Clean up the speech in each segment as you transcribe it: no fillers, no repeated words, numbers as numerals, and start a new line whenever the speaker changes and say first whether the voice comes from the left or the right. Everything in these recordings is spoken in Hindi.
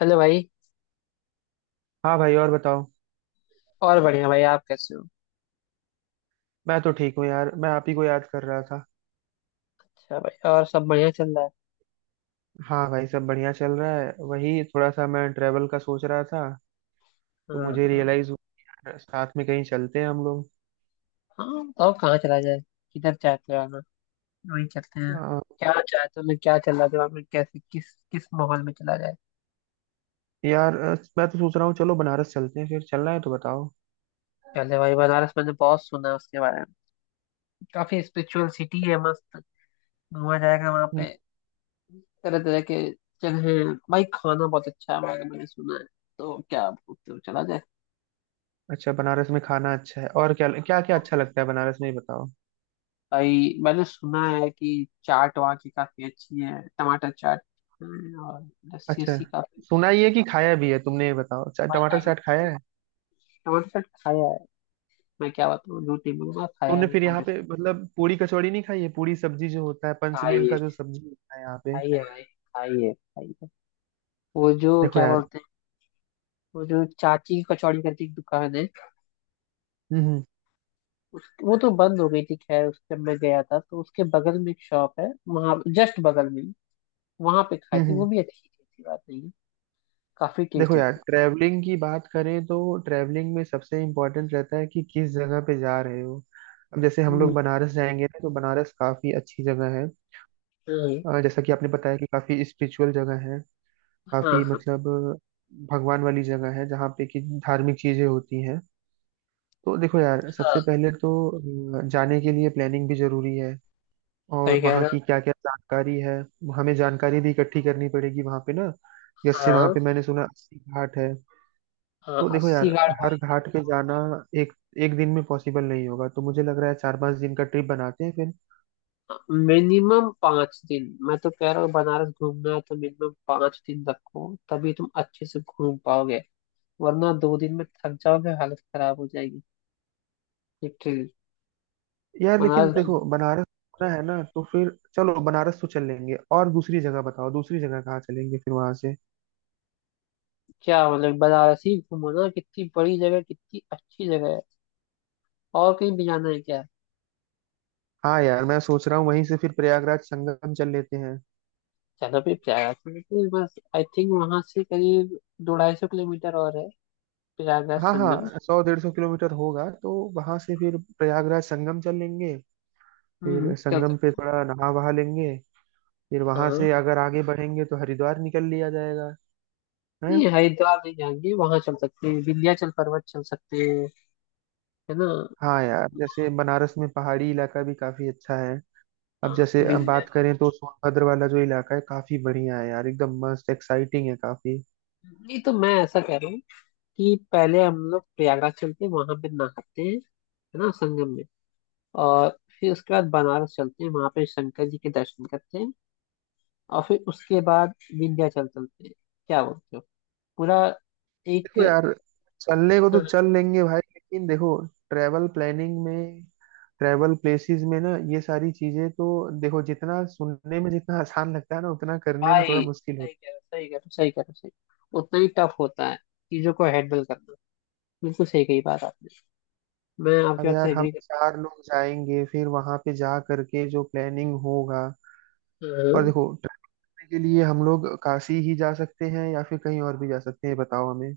left: हेलो भाई।
right: हाँ भाई, और बताओ।
left: और बढ़िया भाई, आप कैसे हो।
right: मैं तो ठीक हूँ यार, मैं आप ही को याद कर रहा था।
left: अच्छा भाई, और सब बढ़िया चल रहा है।
right: हाँ भाई, सब बढ़िया चल रहा है। वही थोड़ा सा मैं ट्रेवल का सोच रहा था, तो
left: हाँ
right: मुझे
left: हाँ।
right: रियलाइज हुआ, यार साथ में कहीं चलते हैं हम लोग।
left: हाँ, बताओ कहाँ चला जाए। किधर चाहते हो आना। वहीं चलते हैं।
right: अ,
left: क्या चाहते हो, मैं, क्या चल रहा है दिमाग में, कैसे किस किस माहौल में चला जाए।
right: यार, मैं तो सोच रहा हूँ, चलो बनारस चलते हैं। फिर चलना है तो बताओ।
left: पहले भाई, बनारस मैंने बहुत सुना है उसके बारे में। काफी स्पिरिचुअल सिटी है, मस्त। घूमा जाएगा वहाँ
right: हम्म,
left: पे। तरह तरह के जगह हैं। भाई खाना बहुत अच्छा है, मैंने मैंने सुना है। तो क्या बोलते हो, चला जाए।
right: अच्छा, बनारस में खाना अच्छा है। और क्या क्या क्या अच्छा लगता है बनारस में, ये बताओ।
left: आई मैंने सुना है कि चाट वहाँ की काफी अच्छी है, टमाटर चाट है। और लस्सी
right: अच्छा,
left: अस्सी काफी।
right: सुना ही है कि खाया भी है तुमने, ये बताओ अच्छा,
left: और
right: टमाटर
left: अभी
right: चाट
left: तो
right: खाया है
left: टमाटर चाट खाया है। मैं क्या बताऊँ, झूठ नहीं बोलूंगा, खाया है
right: तुमने?
left: मैंने
right: फिर यहाँ
left: टमाटर
right: पे
left: चाट।
right: मतलब पूरी कचौड़ी नहीं खाई है, पूरी सब्जी जो होता है, पंचमेल
left: खाइए,
right: का जो सब्जी होता है यहाँ पे।
left: खाइए भाई, खाइए खाइए। वो जो
right: देखो
left: क्या
right: यार,
left: बोलते हैं, वो जो चाची की कचौड़ी करके एक दुकान है।
right: हम्म
left: वो तो बंद हो गई थी, खैर उस जब मैं गया था तो उसके बगल में एक शॉप है, वहाँ जस्ट बगल में। वहां पे खाई थी, वो
right: हम्म
left: भी अच्छी थी, ऐसी बात नहीं है। काफी
right: देखो
left: टेस्टी
right: यार,
left: थी।
right: ट्रैवलिंग की बात करें तो ट्रैवलिंग में सबसे इम्पोर्टेंट रहता है कि किस जगह पे जा रहे हो। अब जैसे हम लोग
left: हम्म।
right: बनारस जाएंगे ना, तो बनारस काफी अच्छी जगह है।
left: हम्म।
right: जैसा कि आपने बताया कि काफी स्पिरिचुअल जगह है।
left: हाँ
right: काफी
left: हाँ।
right: मतलब भगवान वाली जगह है, जहाँ पे कि धार्मिक चीजें होती हैं। तो देखो यार,
left: हाँ,
right: सबसे पहले तो जाने के लिए प्लानिंग भी जरूरी है। और
left: सही कह
right: वहाँ
left: रहे हो।
right: की क्या क्या जानकारी है, हमें जानकारी भी इकट्ठी करनी पड़ेगी वहाँ पे ना। जैसे वहाँ
left: हाँ
right: पे मैंने सुना अस्सी घाट है।
left: हाँ,
right: तो देखो यार,
left: अस्सी घाट
right: हर
left: भाई।
right: घाट पे जाना एक एक दिन में पॉसिबल नहीं होगा, तो मुझे लग रहा है 4-5 दिन का ट्रिप बनाते हैं फिर।
left: मिनिमम 5 दिन मैं तो कह रहा हूँ, बनारस घूमना है तो मिनिमम 5 दिन रखो, तभी तुम अच्छे से घूम पाओगे। वरना 2 दिन में थक जाओगे, हालत खराब हो जाएगी। लिटरली।
right: यार लेकिन
left: बनारस
right: देखो,
left: घूम-
right: बनारस घूमना है ना, तो फिर चलो बनारस तो चल लेंगे। और दूसरी जगह बताओ, दूसरी जगह कहाँ चलेंगे फिर वहां से।
left: क्या मतलब, बनारस ही घूमो ना, कितनी बड़ी जगह, कितनी अच्छी जगह है। और कहीं भी जाना है क्या।
right: हाँ यार, मैं सोच रहा हूँ वहीं से फिर प्रयागराज संगम चल लेते हैं।
left: चलो फिर प्रयागराज चलते हैं, बस आई थिंक वहां से करीब 200-250 किलोमीटर और है, प्रयागराज
right: हाँ
left: संगम।
right: हाँ, 100-150 किलोमीटर होगा, तो वहां से फिर प्रयागराज संगम चल लेंगे।
left: हम्म,
right: फिर
left: चल
right: संगम पे
left: सकते
right: थोड़ा नहा वहा लेंगे। फिर वहां
left: हैं।
right: से अगर आगे बढ़ेंगे तो हरिद्वार निकल लिया जाएगा, है?
left: नहीं हरिद्वार नहीं जाएंगे, वहां चल सकते हैं, विंध्याचल पर्वत चल सकते हैं, है ना।
right: हाँ यार, जैसे बनारस में पहाड़ी इलाका भी काफी अच्छा है। अब
left: हाँ,
right: जैसे अब बात
left: विंध्याचल।
right: करें तो सोनभद्र वाला जो इलाका है काफी बढ़िया है यार, एकदम मस्त एक्साइटिंग है काफी।
left: नहीं तो मैं ऐसा कह रहा हूँ कि पहले हम लोग प्रयागराज चलते हैं, वहां पे नहाते हैं है ना संगम में। और फिर उसके बाद बनारस चलते हैं, वहां पे शंकर जी के दर्शन करते हैं। और फिर उसके बाद विंध्याचल चलते हैं। क्या बोलते हो। पूरा एक।
right: देखो यार, चलने को तो
left: हाँ,
right: चल लेंगे भाई, लेकिन देखो, ट्रैवल प्लानिंग में, ट्रैवल प्लेसेस में ना, ये सारी चीजें तो देखो, जितना सुनने में जितना आसान लगता है ना, उतना करने में थोड़ा
left: भाई
right: मुश्किल
left: सही
right: होता
left: कह रहे हो, सही कह रहे हो, सही कह रहे हो, सही। उतना ही टफ होता है चीजों को हैंडल करना। बिल्कुल सही कही बात आपने। मैं
right: है।
left: आपकी
right: अब
left: बात
right: यार,
left: से
right: हम
left: एग्री।
right: चार लोग जाएंगे फिर वहां पे जा करके जो प्लानिंग होगा। और
left: हम्म।
right: देखो, के लिए हम लोग काशी ही जा सकते हैं या फिर कहीं और भी जा सकते हैं, ये बताओ हमें।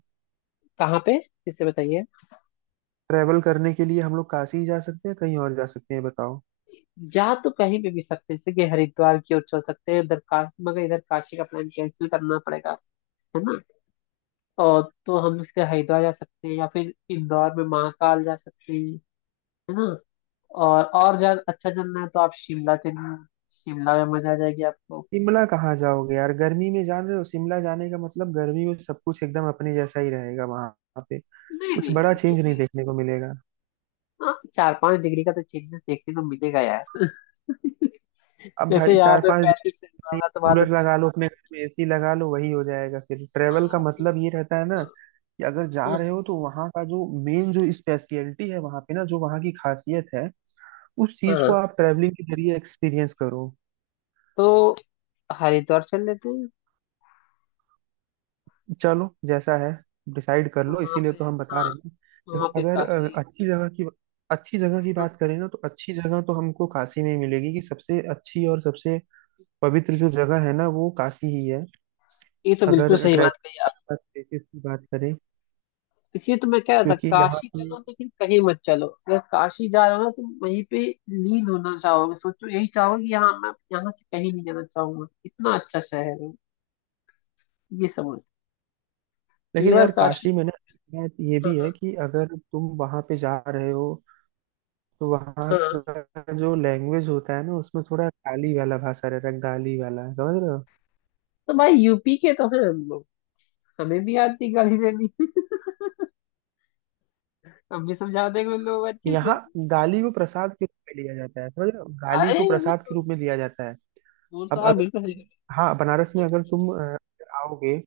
left: कहाँ पे, इसे बताइए।
right: ट्रैवल करने के लिए हम लोग काशी ही जा सकते हैं, कहीं और जा सकते हैं, ये बताओ।
left: जा तो कहीं पे भी सकते हैं, जैसे कि हरिद्वार की ओर चल सकते हैं, उधर का। मगर इधर काशी का प्लान कैंसिल करना पड़ेगा, है ना। और तो हम इसके हरिद्वार जा सकते हैं या फिर इंदौर में महाकाल जा सकते हैं, है ना। और ज्यादा अच्छा चलना है तो आप शिमला चलिए। शिमला में मजा आ जाएगी आपको।
right: शिमला कहाँ जाओगे यार, गर्मी में जान रहे हो? शिमला जाने का मतलब गर्मी में सब कुछ एकदम अपने जैसा ही रहेगा वहां पे।
left: नहीं
right: कुछ बड़ा
left: नहीं, फिर
right: चेंज नहीं
left: भी।
right: देखने को मिलेगा।
left: हाँ, 4-5 डिग्री का तो चेंजेस देखने को मिलेगा यार।
right: अब
left: जैसे
right: भाई
left: यहाँ
right: चार
left: पे
right: पांच दिन
left: 35 होगा तो वहां तो
right: कूलर लगा
left: 30।
right: लो अपने घर में, एसी लगा लो, वही हो जाएगा। फिर ट्रैवल का
left: हाँ ठीक है।
right: मतलब ये रहता है ना कि अगर जा रहे हो,
left: हाँ
right: तो वहाँ का जो मेन, जो स्पेशलिटी है वहाँ पे ना, जो वहाँ की खासियत है, उस
left: हाँ।
right: चीज को
left: हाँ।
right: आप ट्रैवलिंग के जरिए एक्सपीरियंस करो।
left: तो हरिद्वार चल लेते हैं
right: चलो जैसा है डिसाइड कर लो,
left: वहां
right: इसीलिए
left: पे।
right: तो हम बता
left: हाँ,
right: रहे हैं। देखो,
left: वहां पे
right: अगर
left: काफी।
right: अच्छी जगह की, अच्छी जगह की
left: हाँ,
right: बात करें ना, तो अच्छी जगह तो हमको काशी में ही मिलेगी। कि सबसे अच्छी और सबसे पवित्र जो जगह है ना वो काशी ही है।
left: ये तो बिल्कुल
right: अगर
left: सही बात कही
right: ट्रैवल
left: आप।
right: प्लेसेस की बात करें,
left: इसलिए तो मैं कह रहा था
right: क्योंकि यहाँ
left: काशी
right: पे,
left: चलो, लेकिन कहीं मत चलो, अगर काशी जा रहे हो ना तो वहीं पे लीन होना चाहोगे, सोचो यही चाहोगे कि यहाँ मैं, यहाँ से कहीं नहीं जाना चाहूंगा, इतना अच्छा शहर है। ये समझ। ये
right: लेकिन
left: बार
right: यार
left: काशी।
right: काशी में ना एक बात ये भी है
left: हाँ
right: कि अगर तुम वहां पे जा रहे हो, तो वहाँ
left: हाँ। हाँ।
right: का जो लैंग्वेज होता है ना, उसमें थोड़ा गाली वाला भाषा रहता है, गाली वाला समझ रहे हो?
left: तो भाई यूपी के तो हैं हम लोग। हमें भी आती गाड़ी देनी। हम भी समझा देंगे उन लोगों को अच्छे
right: यहाँ
left: से।
right: गाली को प्रसाद के रूप में लिया जाता है, समझ रहे हो? गाली
left: अरे
right: को
left: वो
right: प्रसाद के
left: तो,
right: रूप में लिया जाता है।
left: वो तो
right: अब
left: आप
right: अगर
left: बिल्कुल सही कह
right: हाँ, बनारस में
left: रहे
right: अगर
left: हो।
right: तुम आओगे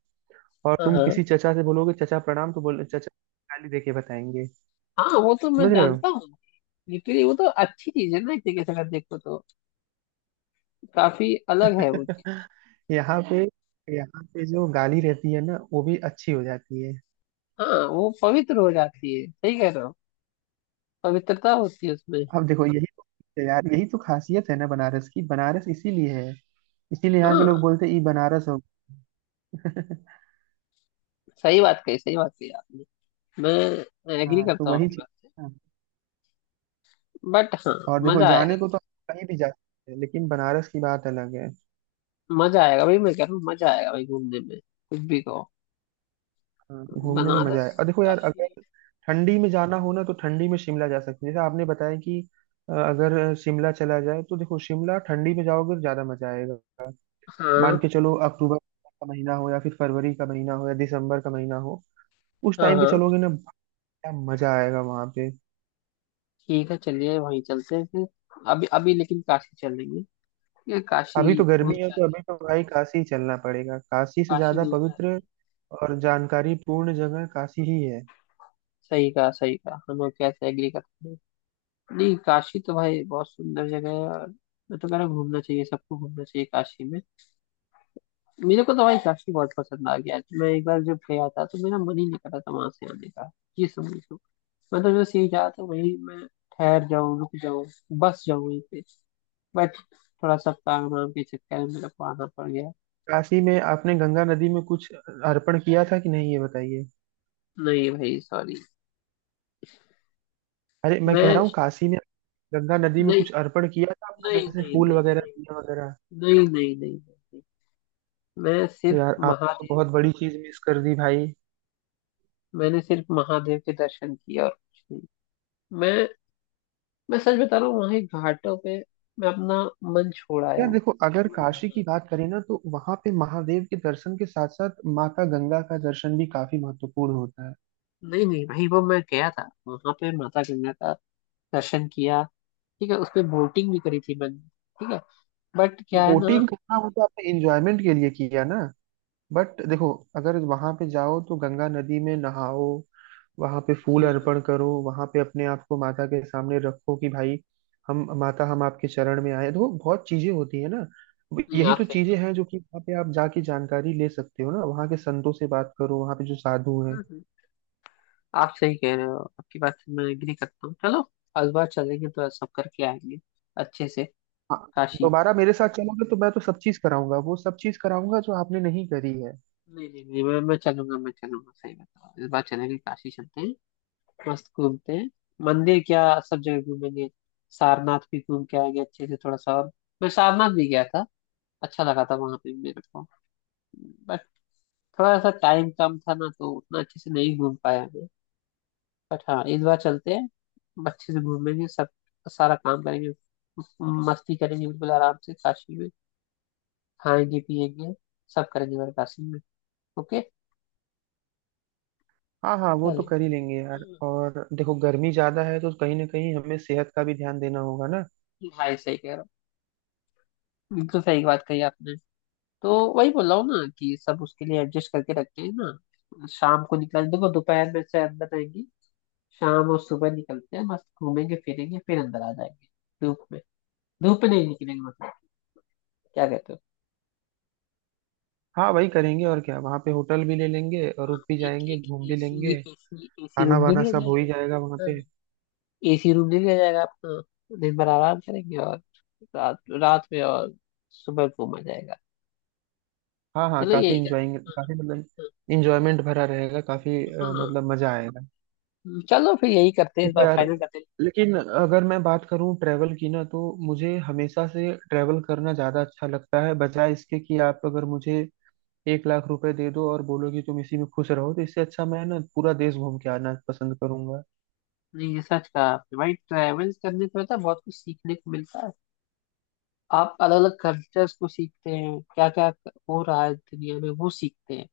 right: और
left: हाँ
right: तुम
left: हाँ।
right: किसी चचा से बोलोगे चचा प्रणाम, तो बोल चचा गाली देके बताएंगे,
left: हाँ, वो तो मैं
right: समझ रहे हो?
left: जानता हूँ। लिटरली वो तो अच्छी चीज है ना, एक तरीके से अगर देखो तो। काफी अलग है वो चीज।
right: यहाँ पे, यहाँ पे जो गाली रहती है ना, वो भी अच्छी हो जाती है।
left: हाँ, वो पवित्र हो जाती है, सही कह रहे हो, पवित्रता होती है उसमें।
right: अब देखो, यही तो यार, यही तो खासियत है ना बनारस की। बनारस इसीलिए है, इसीलिए यहाँ के लोग
left: हाँ
right: बोलते हैं, "ई बनारस हो
left: सही बात कही, सही बात कही आपने। मैं
right: गया।"
left: एग्री
right: हाँ, तो
left: करता हूँ
right: वही
left: आपकी बात
right: चीज।
left: से।
right: हाँ।
left: बट हाँ।
right: और देखो,
left: मजा आएगा।
right: जाने को तो आप कहीं भी जा सकते हैं, लेकिन बनारस की बात अलग है।
left: मजा आएगा भाई, मैं कह रहा हूँ मजा आएगा भाई, घूमने में कुछ भी कहो।
right: हाँ, घूमने में मजा
left: बनारस,
right: है। और देखो यार, अगर
left: काशी।
right: ठंडी में जाना हो ना, तो ठंडी में शिमला जा सकते हैं, जैसे आपने बताया कि अगर शिमला चला जाए तो देखो, शिमला ठंडी में जाओगे तो ज्यादा मजा आएगा। मान
left: हाँ।
right: के चलो, अक्टूबर का महीना हो या फिर फरवरी का महीना हो या दिसंबर का महीना हो, उस
left: हाँ
right: टाइम पे
left: हाँ,
right: चलोगे ना, क्या मजा आएगा वहां पे।
left: ठीक है चलिए वहीं चलते हैं फिर। अभी अभी लेकिन काशी चलेंगे। ये काशी
right: अभी तो
left: नहीं
right: गर्मी है, तो
left: जाते,
right: अभी तो भाई काशी ही चलना पड़ेगा। काशी से
left: काशी
right: ज्यादा
left: नहीं
right: पवित्र
left: जाते।
right: और जानकारी पूर्ण जगह काशी ही है।
left: सही कहा, सही कहा, हम आपके यहाँ से एग्री करते हैं। नहीं, काशी तो भाई बहुत सुंदर जगह है। और मैं तो कह रहा हूँ घूमना चाहिए सबको, घूमना चाहिए काशी में। मेरे को तो भाई काशी बहुत पसंद आ गया, मैं एक बार जब गया था तो मेरा मन ही नहीं कर रहा था वहां से आने का। ये समझ लो। मैं तो बस यही चाहता था, वही, मैं ठहर जाऊँ, रुक जाऊँ, बस जाऊँ यहीं पे। बट थोड़ा सा काम वाम के चक्कर में मेरे को आना पड़ गया।
right: काशी में आपने गंगा नदी में कुछ अर्पण किया था कि नहीं, ये बताइए?
left: नहीं भाई, सॉरी।
right: अरे, मैं कह
left: मैं।
right: रहा हूँ काशी में गंगा नदी में
left: नहीं
right: कुछ अर्पण किया था आपने?
left: नहीं
right: जैसे
left: नहीं
right: फूल
left: नहीं, नहीं
right: वगैरह
left: नहीं
right: दिया वगैरह।
left: नहीं नहीं, नहीं। नहीं। मैं
right: तो
left: सिर्फ
right: यार, आपने तो
left: महादेव।
right: बहुत बड़ी चीज मिस कर दी भाई।
left: मैंने सिर्फ महादेव के दर्शन किए और कुछ नहीं। मैं मैं सच बता रहा हूँ, वहां एक घाटों पे मैं अपना मन छोड़ आया
right: यार
left: हूँ।
right: देखो, अगर काशी की बात करें ना, तो वहां पे महादेव के दर्शन के साथ साथ माता गंगा का दर्शन भी काफी महत्वपूर्ण होता है।
left: नहीं नहीं भाई, वो मैं गया था वहां पे, माता गंगा का दर्शन किया। ठीक है, उस पे बोटिंग भी करी थी मैंने। ठीक है। बट क्या है ना।
right: बोटिंग करना वो तो आपने एंजॉयमेंट के लिए किया ना, बट देखो, अगर वहां पे जाओ तो गंगा नदी में नहाओ, वहां पे फूल
left: हम्म।
right: अर्पण करो, वहां पे अपने आप को माता के सामने रखो कि भाई हम माता, हम आपके चरण में आए। देखो, बहुत चीजें होती है ना। अब
left: नहीं
right: यही
left: आप
right: तो
left: सही
right: चीजें
left: कह।
right: हैं जो कि वहां पे आप जाके जानकारी ले सकते हो ना, वहां के संतों से बात करो, वहां पे जो साधु हैं।
left: हम्म। आप सही कह रहे हो, आपकी बात से मैं एग्री करता हूँ। चलो इस बार चलेंगे तो सब करके आएंगे अच्छे से,
right: हाँ,
left: काशी।
right: दोबारा मेरे साथ चलोगे तो मैं तो सब चीज कराऊंगा, वो सब चीज कराऊंगा जो आपने नहीं करी है।
left: नहीं नहीं नहीं, मैं चलूंगा, मैं चलूंगा सही बता रहा हूँ। इस बार चलेंगे, काशी चलते हैं। मस्त घूमते हैं, मंदिर क्या सब जगह घूमेंगे। सारनाथ भी घूम के आएंगे अच्छे से, थोड़ा सा और। मैं सारनाथ भी गया था, अच्छा लगा था वहां पे भी मेरे को। बट थोड़ा सा टाइम कम था ना तो उतना अच्छे से नहीं घूम पाया मैं। बट हाँ, इस बार चलते हैं। अच्छे से घूमेंगे सब, सारा काम करेंगे, मस्ती करेंगे बिल्कुल आराम से काशी में। खाएंगे पिएंगे, सब करेंगे बस काशी में। ओके।
right: हाँ हाँ, वो
left: चलो।
right: तो कर ही लेंगे यार।
left: हम्म,
right: और देखो, गर्मी ज्यादा है तो कहीं ना कहीं हमें सेहत का भी ध्यान देना होगा ना।
left: भाई सही कह रहा हूँ, बिल्कुल सही बात कही आपने। तो वही बोल रहा हूँ ना कि सब उसके लिए एडजस्ट करके रखते हैं ना, शाम को निकल, देखो दोपहर में से अंदर रहेंगे, शाम और सुबह निकलते हैं, मस्त घूमेंगे फिरेंगे फिर अंदर आ जाएंगे। धूप में, धूप में नहीं निकलेंगे मतलब। क्या कहते हो।
right: हाँ, वही करेंगे और क्या, वहाँ पे होटल भी ले लेंगे और रुक भी
left: एक
right: जाएंगे,
left: एक
right: घूम भी
left: एसी,
right: लेंगे।
left: एसी एसी
right: खाना
left: रूम ले
right: वाना
left: लिया
right: सब हो ही जाएगा वहाँ
left: जाएगा।
right: पे।
left: हाँ, एसी रूम ले लिया जाएगा, अपना दिन भर आराम करेंगे। और रात रात में और सुबह घूमा जाएगा।
right: हाँ हाँ,
left: चलो
right: काफी
left: यही कर।
right: इंजॉइंग, काफी मतलब
left: हाँ।
right: इंजॉयमेंट भरा रहेगा। काफी
left: हाँ,
right: मतलब मजा आएगा।
left: हाँ। चलो फिर यही करते हैं, इस
right: देखो
left: बार
right: यार,
left: फाइनल करते हैं।
right: लेकिन अगर मैं बात करूँ ट्रैवल की ना, तो मुझे हमेशा से ट्रैवल करना ज्यादा अच्छा लगता है, बजाय इसके कि आप अगर मुझे 1,00,000 रुपए दे दो और बोलो कि तुम इसी में खुश रहो, तो इससे अच्छा मैं ना पूरा देश घूम के आना पसंद करूंगा।
left: नहीं ये सच कहा आपने भाई, ट्रैवल्स करने से पता है बहुत कुछ सीखने को मिलता है। आप अलग अलग कल्चर्स को सीखते हैं, क्या क्या हो रहा है दुनिया में वो सीखते हैं।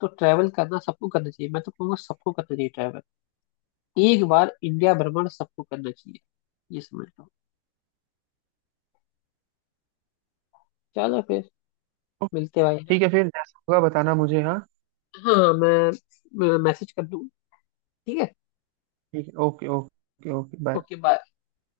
left: तो ट्रैवल करना सबको करना चाहिए, मैं तो कहूँगा सबको करना चाहिए ट्रैवल। एक बार इंडिया भ्रमण सबको करना चाहिए। ये समझ लो। चलो फिर मिलते हैं भाई।
right: ठीक है, फिर जैसा होगा बताना मुझे, हाँ।
left: हाँ, मैं मैसेज कर दूँ, ठीक है।
right: ठीक है, okay okay okay, bye.
left: Okay bye.